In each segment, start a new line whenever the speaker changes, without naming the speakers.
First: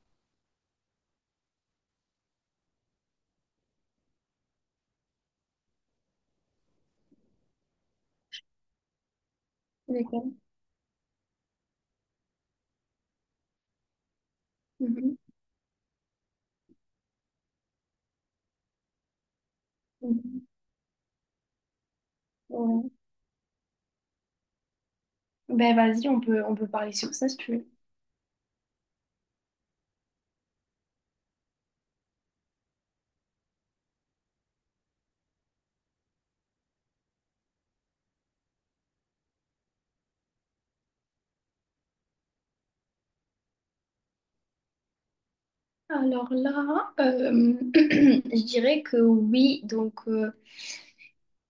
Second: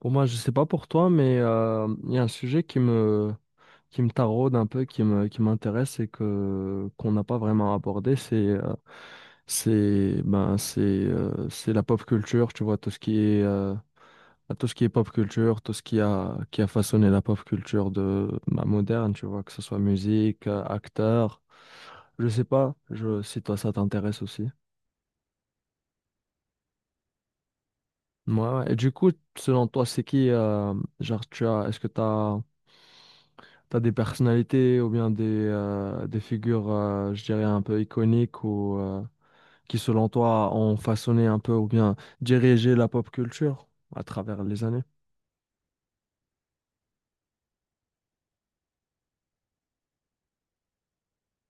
Pour moi, je sais pas pour toi, mais il y a un sujet qui me taraude un peu, qui m'intéresse et qu'on n'a pas vraiment abordé,
D'accord.
c'est la pop culture, tu vois, tout ce qui est pop
Mhm.
culture, tout ce qui a façonné la pop culture de, ben, moderne, tu vois, que ce soit musique,
Mhm.
acteur, je sais pas,
Ouais.
je, si toi ça t'intéresse aussi.
Ben vas-y, on peut parler sur ça si tu veux.
Ouais, ouais. Et du coup, selon toi, c'est qui, genre, tu as, est-ce que t'as T'as des personnalités ou bien des figures, je dirais, un peu iconiques ou qui, selon toi, ont façonné un peu ou bien dirigé la pop culture à travers les années?
Alors là, je dirais que oui, donc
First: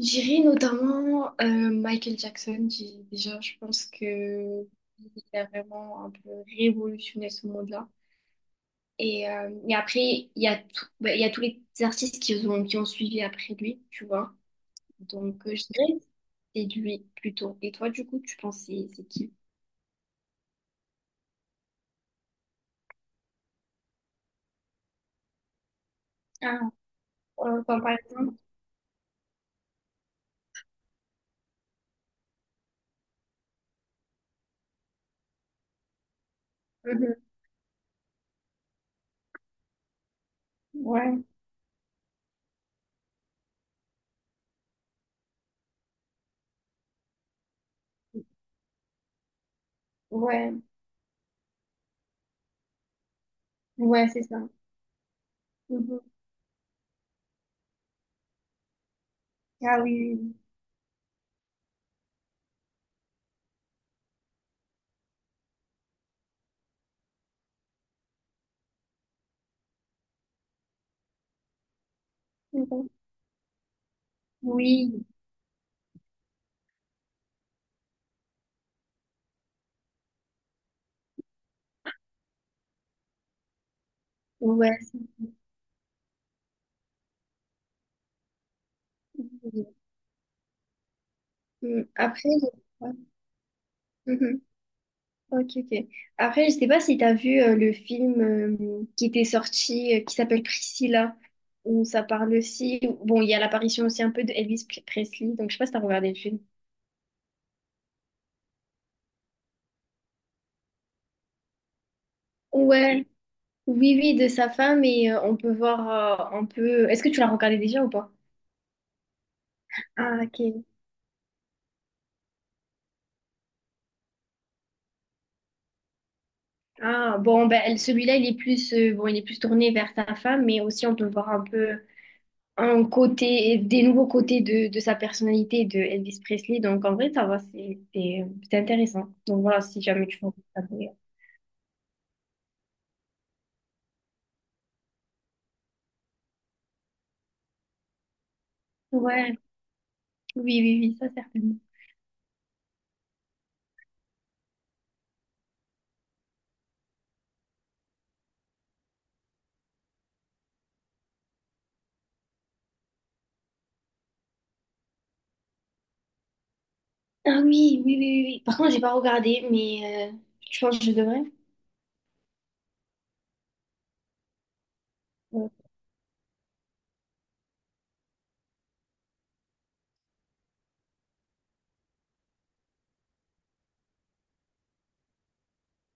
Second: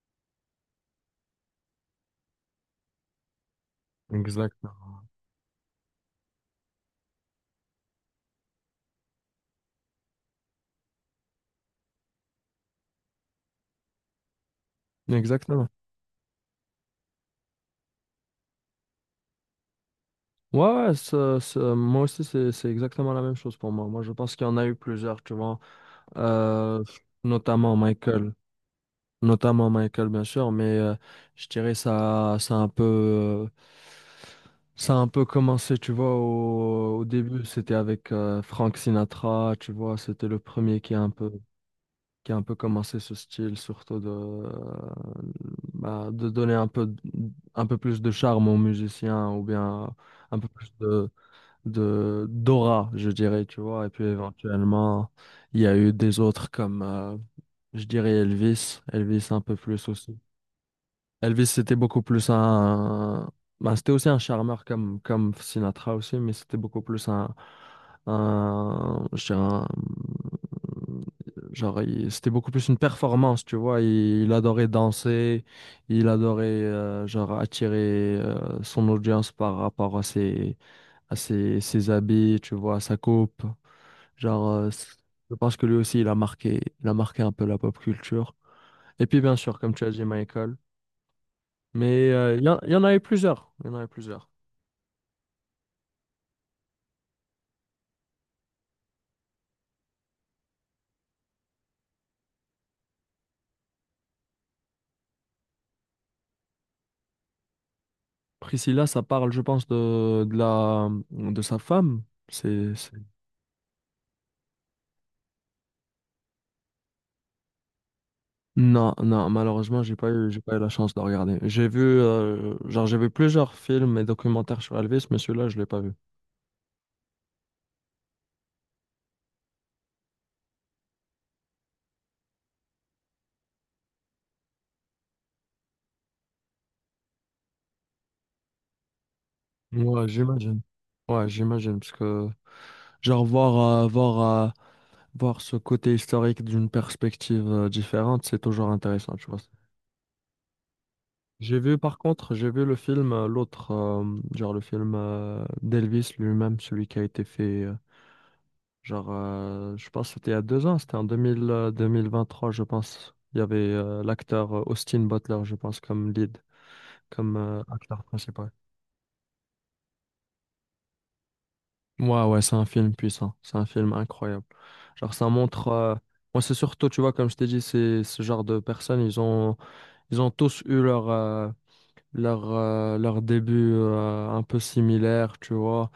j'irai notamment Michael Jackson. Déjà, je pense que
Exactement.
il a vraiment un peu révolutionné ce monde-là. Et après, il y a il y a tous les artistes qui ont suivi après lui, tu vois. Donc, je
Exactement.
dirais que c'est lui plutôt. Et toi, du coup, tu penses c'est qui?
Ouais, ouais, moi aussi, c'est exactement la même chose pour moi. Moi, je pense qu'il y en a eu plusieurs, tu vois,
Ah,
euh, notamment
comme par
Michael.
exemple.
Notamment Michael, bien sûr, mais je dirais ça a un peu, ça a un peu commencé, tu vois, au
Mhm.
début, c'était avec Frank Sinatra, tu vois, c'était le premier qui a un
Ouais,
peu, qui a un peu commencé ce style, surtout de donner un peu, un peu plus de charme aux musiciens ou bien un peu
ouais,
plus de d'aura, je dirais, tu vois. Et puis
ouais, c'est ça.
éventuellement, il y a eu
Mhm.
des autres comme, je dirais Elvis, Elvis un peu
Ah
plus
oui,
aussi.
oui,
Elvis, c'était beaucoup plus un... bah, c'était aussi un charmeur comme, comme Sinatra aussi, mais c'était beaucoup plus un... Je dirais Genre, c'était beaucoup
oui,
plus une
Mhm.
performance, tu vois. Il adorait
Oui,
danser, il adorait, genre, attirer son audience par rapport à ses, ses habits, tu vois, à sa coupe. Genre,
ouais.
je pense que lui aussi, il a marqué un peu la pop culture. Et puis, bien sûr, comme tu as dit, Michael.
Mm.
Mais
Après,
il y en
je... Ouais.
a eu plusieurs. Il y en a eu plusieurs.
Mhm. Ok, ok. Après, je sais pas si tu as vu le film qui était sorti, qui s'appelle Priscilla, où ça parle aussi. Bon, il y a l'apparition aussi un peu de Presley, donc je sais pas si t'as regardé le film.
Priscilla, ça parle, je pense, de sa femme. C'est, c'est-
Ouais, oui, oui, de sa femme, et on peut voir un peu. Est-ce que tu l'as regardé déjà ou pas?
Non, non, malheureusement,
Ah,
j'ai pas eu
ok.
la chance de regarder. J'ai vu, j'ai vu plusieurs films et documentaires sur Elvis, mais celui-là, je l'ai pas vu.
Ah, bon, ben, celui-là, il est plus, bon, il est plus tourné vers sa femme, mais aussi on peut voir un peu un côté, des nouveaux côtés de sa personnalité de Elvis Presley. Donc, en vrai, ça va, c'est intéressant. Donc, voilà, si jamais
Ouais,
tu veux
j'imagine.
regarder.
Ouais, j'imagine, parce que, genre, euh, Voir ce côté historique d'une perspective différente, c'est toujours intéressant, tu
Ouais,
vois.
oui, oui, oui, ça, certainement.
J'ai vu, par contre, j'ai vu le film, genre le film d'Elvis lui-même, celui qui a été fait, je pense que c'était il y a 2 ans, c'était en 2000, 2023, je pense. Il y avait l'acteur Austin Butler, je pense, comme lead, comme
Ah oui, oui, oui,
acteur
oui. Oui.
principal.
Par contre, j'ai pas regardé, mais je pense que je devrais.
Ouais, ouais, c'est un film puissant, c'est un film incroyable. Genre, ça
Ouais,
montre. Moi, c'est surtout, tu vois, comme je t'ai dit, c'est ce genre de personnes, ils ont tous eu leur, leur début un peu similaire, tu vois,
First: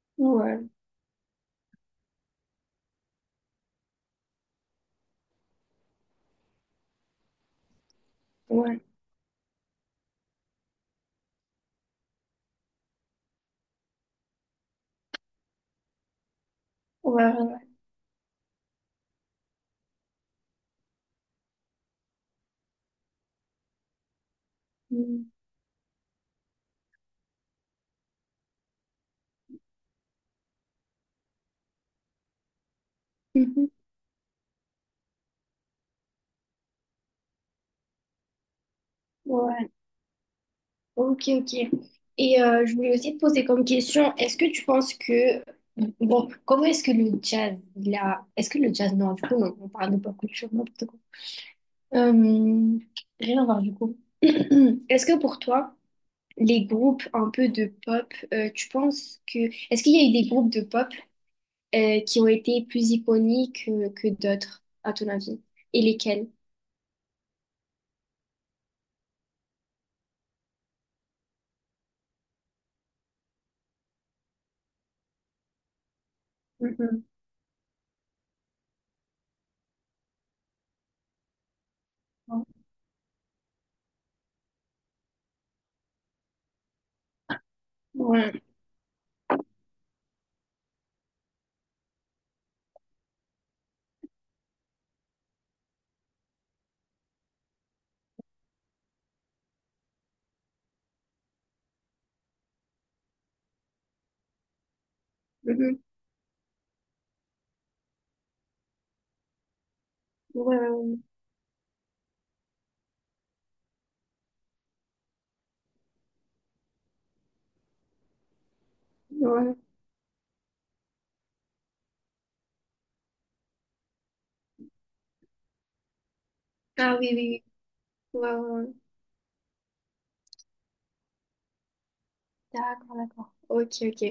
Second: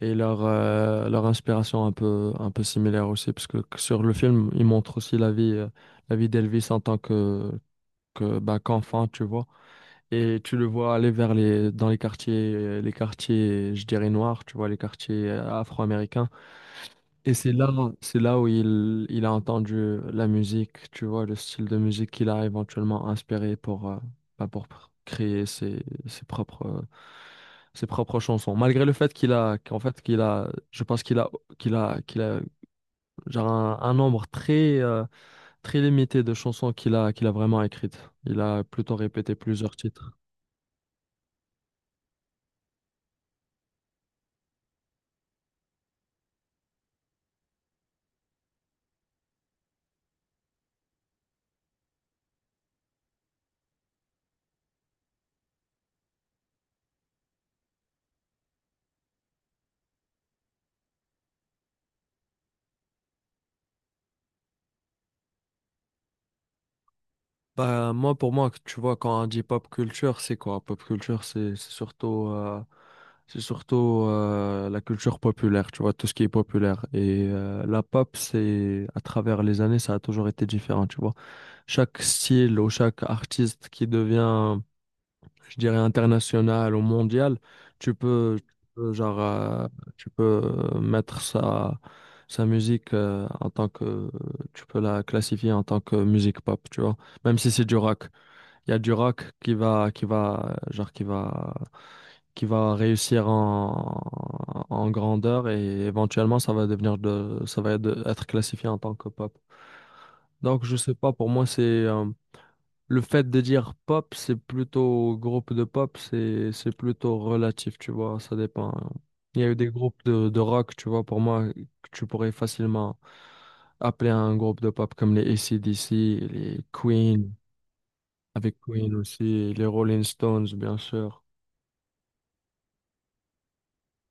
et leur,
ouais,
leur inspiration un peu similaire aussi, parce que sur le film, ils montrent aussi la vie d'Elvis en tant que, bah,
ouais,
qu'enfant, tu vois. Et tu le vois aller vers dans les quartiers, je dirais noirs, tu vois, les quartiers afro-américains.
ouais.
Et
Ouais.
c'est là où il a entendu la musique, tu vois, le style de musique qu'il a éventuellement inspiré pour, pour
Mm.
créer ses, ses propres chansons. Malgré le fait qu'il a, je pense qu'il a, genre
Mhm.
un nombre très, très limité de chansons qu'il a vraiment écrites. Il a plutôt répété
Ouais.
plusieurs titres.
Ok, ok. Et je voulais aussi te poser comme question, est-ce que tu penses que, bon, comment est-ce que le jazz, il a, est-ce que le jazz, non, du coup, non, on parle de pop culture, n'importe quoi. Euh, rien à voir, du coup. Est-ce que pour toi, les groupes un peu de pop, tu penses que, est-ce qu'il y a eu des groupes de pop qui ont été plus iconiques que, d'autres, à ton avis? Et lesquels?
Bah, moi, pour moi, tu vois, quand on dit pop culture, c'est quoi? Pop culture, C'est surtout la culture populaire, tu vois, tout ce qui est populaire.
Mhm.
Et la pop, c'est à travers les années, ça a toujours été différent, tu vois. Chaque style ou chaque artiste qui devient, je dirais, international ou mondial,
Ouais.
genre, tu peux mettre sa, sa musique en tant que, tu peux la classifier en tant que musique pop, tu vois, même si c'est du rock. Il y a du rock genre qui va réussir en, en grandeur
Mhm.
et éventuellement ça va devenir de, ça va être, être classifié en tant que pop.
Ouais,
Donc je sais
ouais,
pas, pour moi c'est le fait de dire pop, c'est plutôt groupe de pop, c'est plutôt relatif, tu vois, ça dépend. Il y a
ouais.
eu des groupes de rock, tu vois, pour moi que tu pourrais facilement appeler un groupe de pop comme les AC/DC, les
Ah oui,
Queen,
oui, oui. Ouais, ouais,
avec
ouais.
Queen aussi, les Rolling Stones, bien sûr.
D'accord, d'accord. Ok, ok.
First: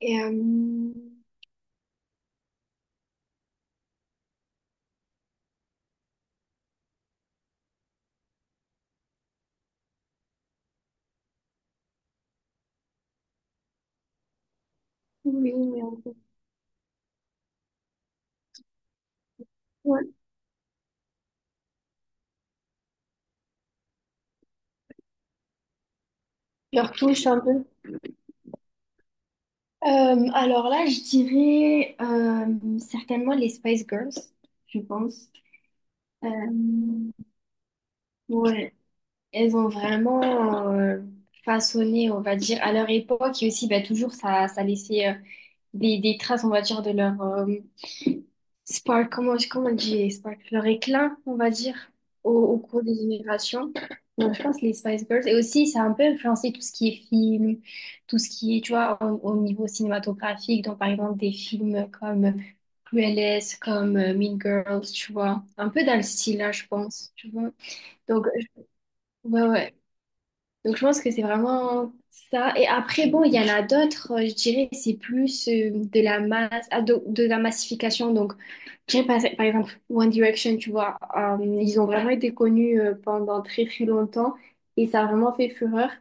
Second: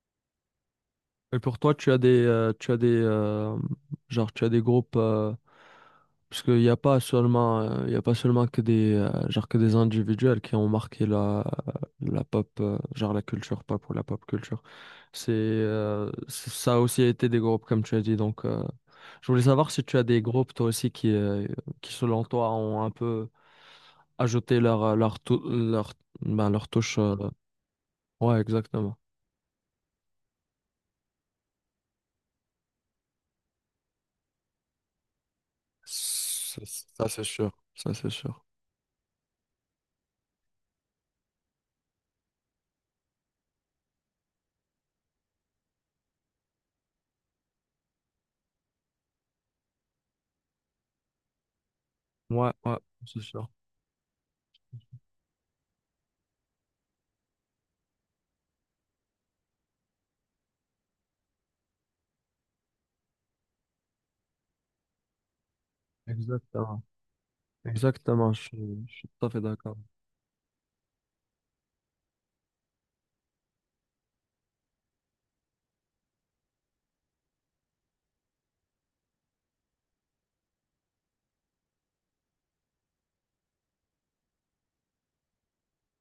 Et
Et pour toi, tu as des, genre, tu as des groupes, parce qu'il n'y a pas seulement, il y a pas seulement que des, que des individuels qui ont marqué la, euh, la pop, genre la culture pop ou la pop culture.
oui, mais on peut-
Ça a aussi été des groupes, comme tu as dit. Donc, je voulais savoir si tu as
ouais,
des groupes, toi aussi, qui selon toi, ont un peu ajouté leur, ben, leur
leur
touche. euh,
touche un peu.
Ouais, exactement.
Alors là, je dirais certainement les Spice Girls, je pense. Euh,
Ça, ça, c'est sûr. Ça, c'est sûr.
ouais, elles ont vraiment euh, façonné, on va dire, à leur époque et aussi bah, toujours ça, ça laissait des traces, on va dire, de leur spark, comment, comment on dit spark, leur éclat, on va dire, au,
Ouais,
au
ouais,
cours des
c'est sûr.
générations. Donc, je pense les Spice Girls. Et aussi, ça a un peu influencé tout ce qui est film, tout ce qui est, tu vois, au, au niveau cinématographique. Donc, par exemple, des films comme Cruelest, comme Mean Girls, tu vois. Un peu dans le style, là, je
Exactement.
pense, tu vois. Donc,
Exactement, je,
je-
suis je suis tout à fait
ouais, ouais.
d'accord.
Donc je pense que c'est vraiment ça. Et après, bon, il y en a d'autres, je dirais, c'est plus de la masse, ah, de la massification. Donc, je dirais par, par exemple One Direction, tu vois, ils ont vraiment été connus pendant très très longtemps et ça a vraiment fait fureur.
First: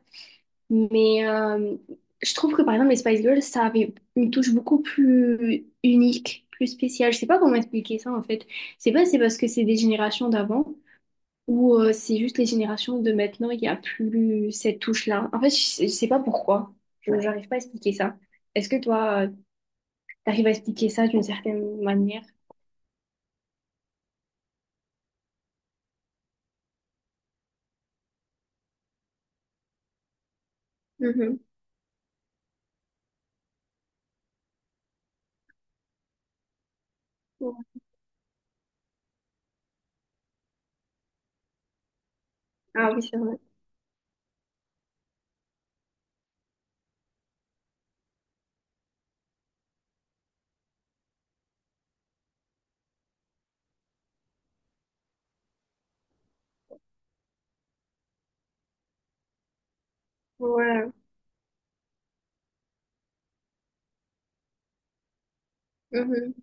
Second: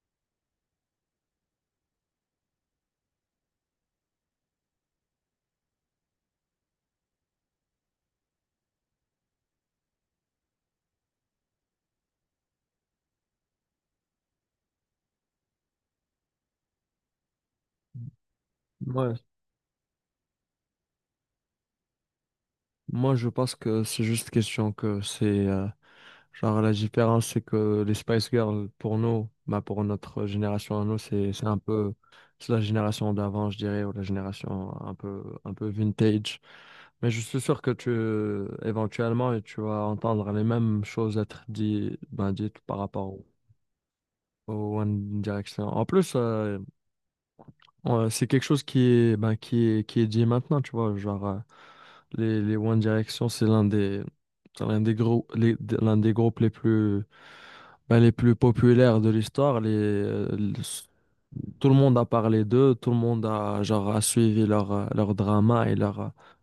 Mais je trouve que par exemple les Spice Girls, ça avait une touche beaucoup plus unique, plus spéciale. Je sais pas comment expliquer ça en fait. C'est pas si c'est parce que c'est des générations d'avant. Ou c'est juste les générations de maintenant, il n'y a plus cette touche-là. En fait, je sais pas pourquoi. Je n'arrive pas à expliquer ça. Est-ce que
Ouais.
toi, tu arrives à expliquer ça d'une certaine manière?
Moi, je pense que c'est juste question que genre, la différence, c'est que les Spice Girls, pour nous, bah, pour notre génération à nous,
Mhm.
c'est un peu... C'est la génération d'avant, je dirais, ou la génération un peu vintage. Mais je suis
Ouais.
sûr que tu, éventuellement, tu vas entendre les mêmes choses être dites, ben, dites par
Ah oui,
rapport
c'est vrai.
au One Direction. En plus, c'est quelque chose qui est, ben, qui est dit maintenant, tu vois. Genre, les One Direction, c'est l'un des gros, l'un des groupes les plus, ben, les plus populaires de l'histoire.
Ouais.
Tout le monde a parlé d'eux, tout le monde a, genre, a suivi leur, leur drama et leur,
Mhm.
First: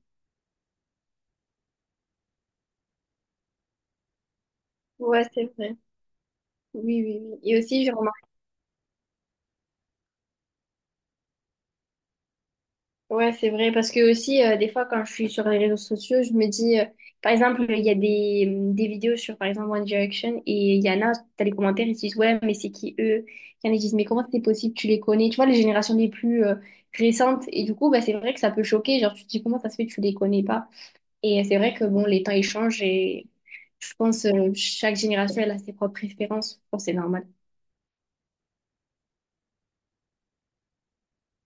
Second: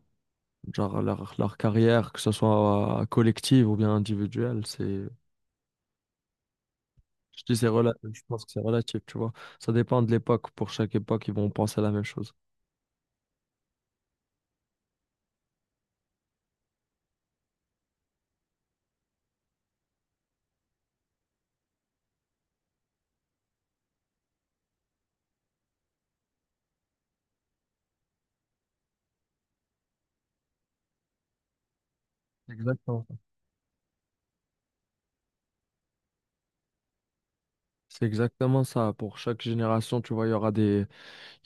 genre, leur carrière, que ce soit collective ou bien individuelle. C'est
Ouais, c'est vrai. Oui, oui, oui.
Je dis
Et
c'est
aussi,
relatif,
genre,
je pense que c'est relatif, tu vois. Ça dépend de l'époque. Pour chaque époque, ils vont penser la même chose.
ouais, c'est vrai, parce que aussi, des fois, quand je suis sur les réseaux sociaux, je me dis, par exemple, il y a des, des vidéos sur, par exemple, One Direction, et il y en a, t'as les commentaires, ils disent, ouais, mais c'est qui eux? Il y en a qui disent, mais comment c'est possible, tu les connais? Tu vois, les générations les plus récentes, et du coup, bah, c'est vrai que ça peut choquer, genre, tu te dis, comment ça se fait, que tu les connais pas? Et c'est vrai que, bon, les temps, ils
C'est
changent,
exactement ça.
et je pense, chaque génération, elle a ses propres préférences, je pense que c'est normal.
C'est exactement ça. Pour chaque génération, tu vois,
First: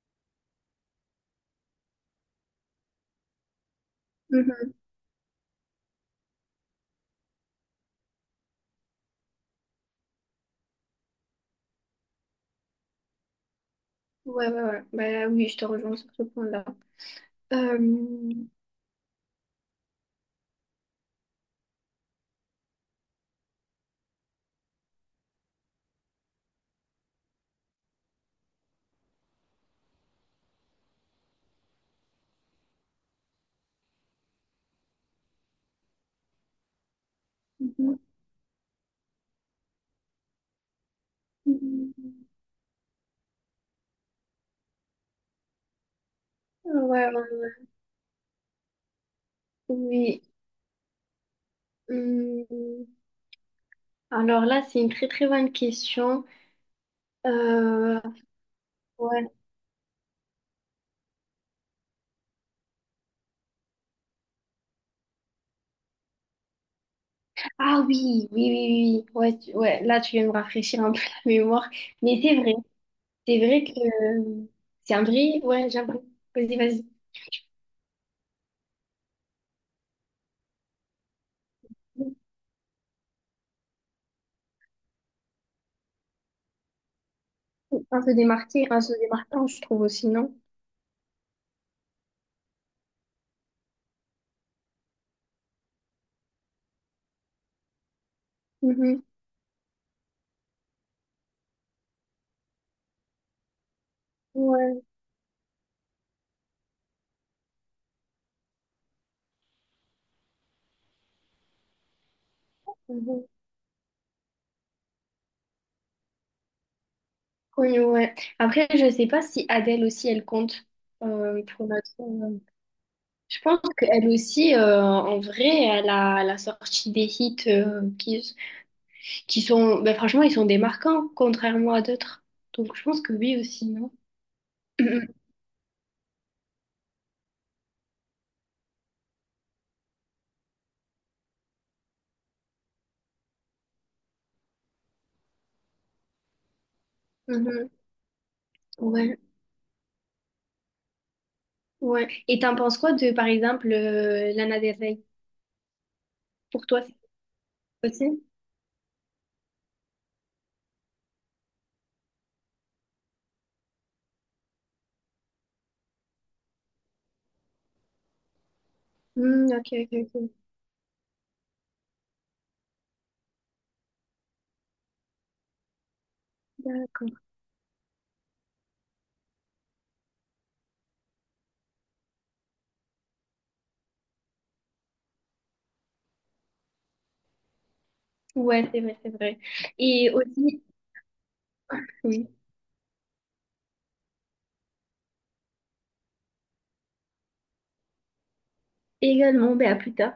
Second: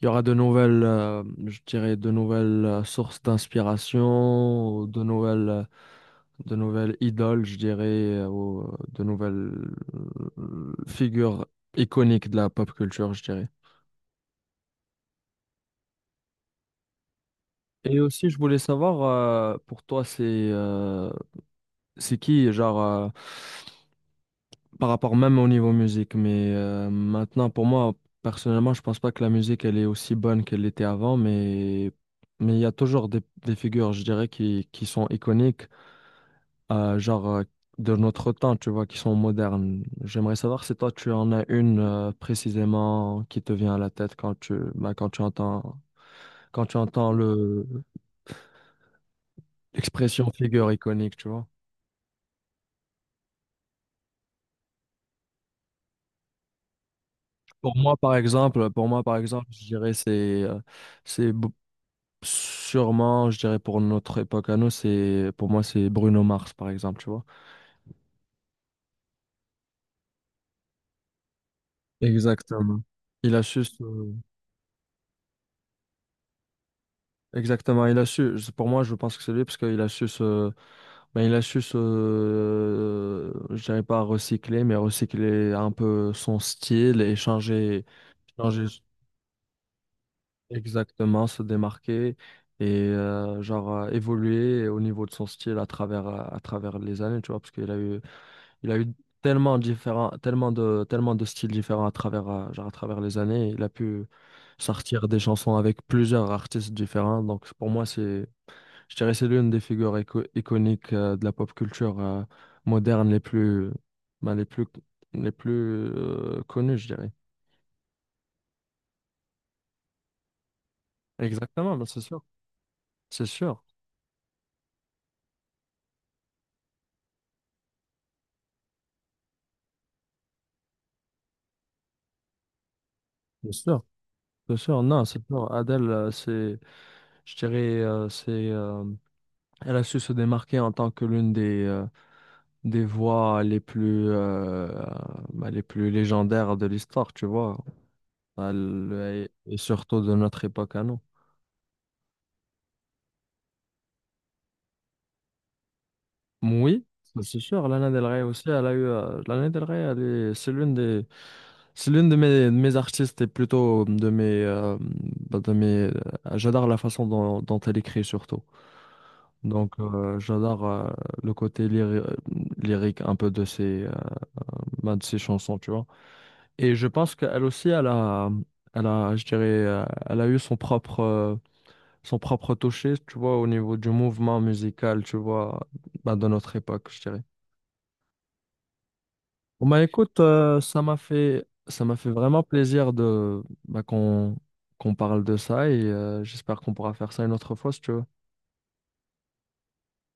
il y aura de nouvelles, je dirais, de nouvelles sources
Mhm.
d'inspiration, ou de nouvelles idoles, je dirais, ou de nouvelles figures iconiques de la pop culture, je dirais.
Ouais, ouais, ouais. Bah oui, je te rejoins sur ce point-là. Euh,
Et aussi, je voulais savoir, pour toi, c'est qui, genre, par rapport même au niveau musique. Mais maintenant, pour moi, personnellement, je pense pas que la musique, elle est aussi bonne qu'elle l'était avant, mais il y a toujours des figures, je dirais, qui sont iconiques, euh, genre euh, de notre temps, tu vois, qui sont modernes. J'aimerais savoir si toi, tu en as une
mhm.
précisément qui te vient à la tête quand tu, bah, quand tu
Ouais,
entends
ouais, oui.
l'expression figure iconique, tu vois.
Hum, alors là, c'est une très très bonne question.
Pour moi,
Euh,
par exemple, pour moi, par
ouais.
exemple, je dirais euh, c'est Bo- Sûrement, je dirais pour notre époque à nous, c'est pour moi c'est Bruno Mars par exemple, tu vois.
Ah oui, oui, oui, oui. Ouais, tu- ouais, là, tu viens de me rafraîchir un peu la mémoire. Mais
Exactement. Il
c'est
a su
vrai que
se-
euh, c'est un vrai. Ouais, j'avoue. Vas-y, vas-y.
Exactement, il a su je- pour moi je pense que c'est lui parce qu'il a su se, il a su se je dirais pas recycler mais recycler un peu son style et changer
Un se démarquer,
changer
un se démarquant, je trouve aussi, non?
exactement se démarquer et évoluer au niveau de son style à travers les années, tu vois parce qu'il a eu. Il a eu
Mhm.
tellement différents, tellement de styles différents à travers, à travers les années. Il a pu
Ouais.
sortir des chansons avec plusieurs artistes différents. Donc pour moi, je dirais, c'est l'une des figures iconiques de la pop culture moderne les
Mhm.
plus, ben, les plus connues, je dirais.
Oui, ouais. Après, je sais pas si Adèle aussi, elle compte pour
Exactement, ben,
notre.
c'est
Je pense
sûr,
qu'elle aussi, en vrai, elle a, elle a sorti des hits qui sont, ben franchement, ils sont démarquants, contrairement à d'autres. Donc je pense que oui
c'est
aussi,
sûr,
non?
c'est sûr. Non, c'est sûr. Adele, je dirais, elle a su se démarquer en tant que l'une des voix les plus, les plus légendaires de l'histoire, tu vois,
Mhm.
À
Ouais,
et surtout de notre époque à nous.
ouais. Et t'en penses quoi de, par exemple, Lana Del Rey? Pour toi,
Oui,
c'est
ça, c'est sûr, Lana Del
possible?
Rey aussi, elle a eu, Lana Del Rey, c'est l'une des, c'est l'une de mes artistes et plutôt de mes, de mes, j'adore la façon dont elle écrit surtout.
Hmm, ok,
Donc,
ok, ok.
j'adore le côté lyrique un peu de ses, de ses chansons, tu vois. Et je
D'accord.
pense qu'elle aussi, elle a, je dirais, elle a eu son propre toucher, tu vois, au niveau du mouvement musical, tu vois, bah, de notre époque, je dirais.
Ouais, c'est vrai, c'est vrai.
Bon, bah,
Et
écoute,
aussi,
ça m'a fait
oui,
vraiment plaisir de, bah, qu'on parle de ça et j'espère qu'on pourra faire ça une autre fois si tu veux.
également, ben à plus tard.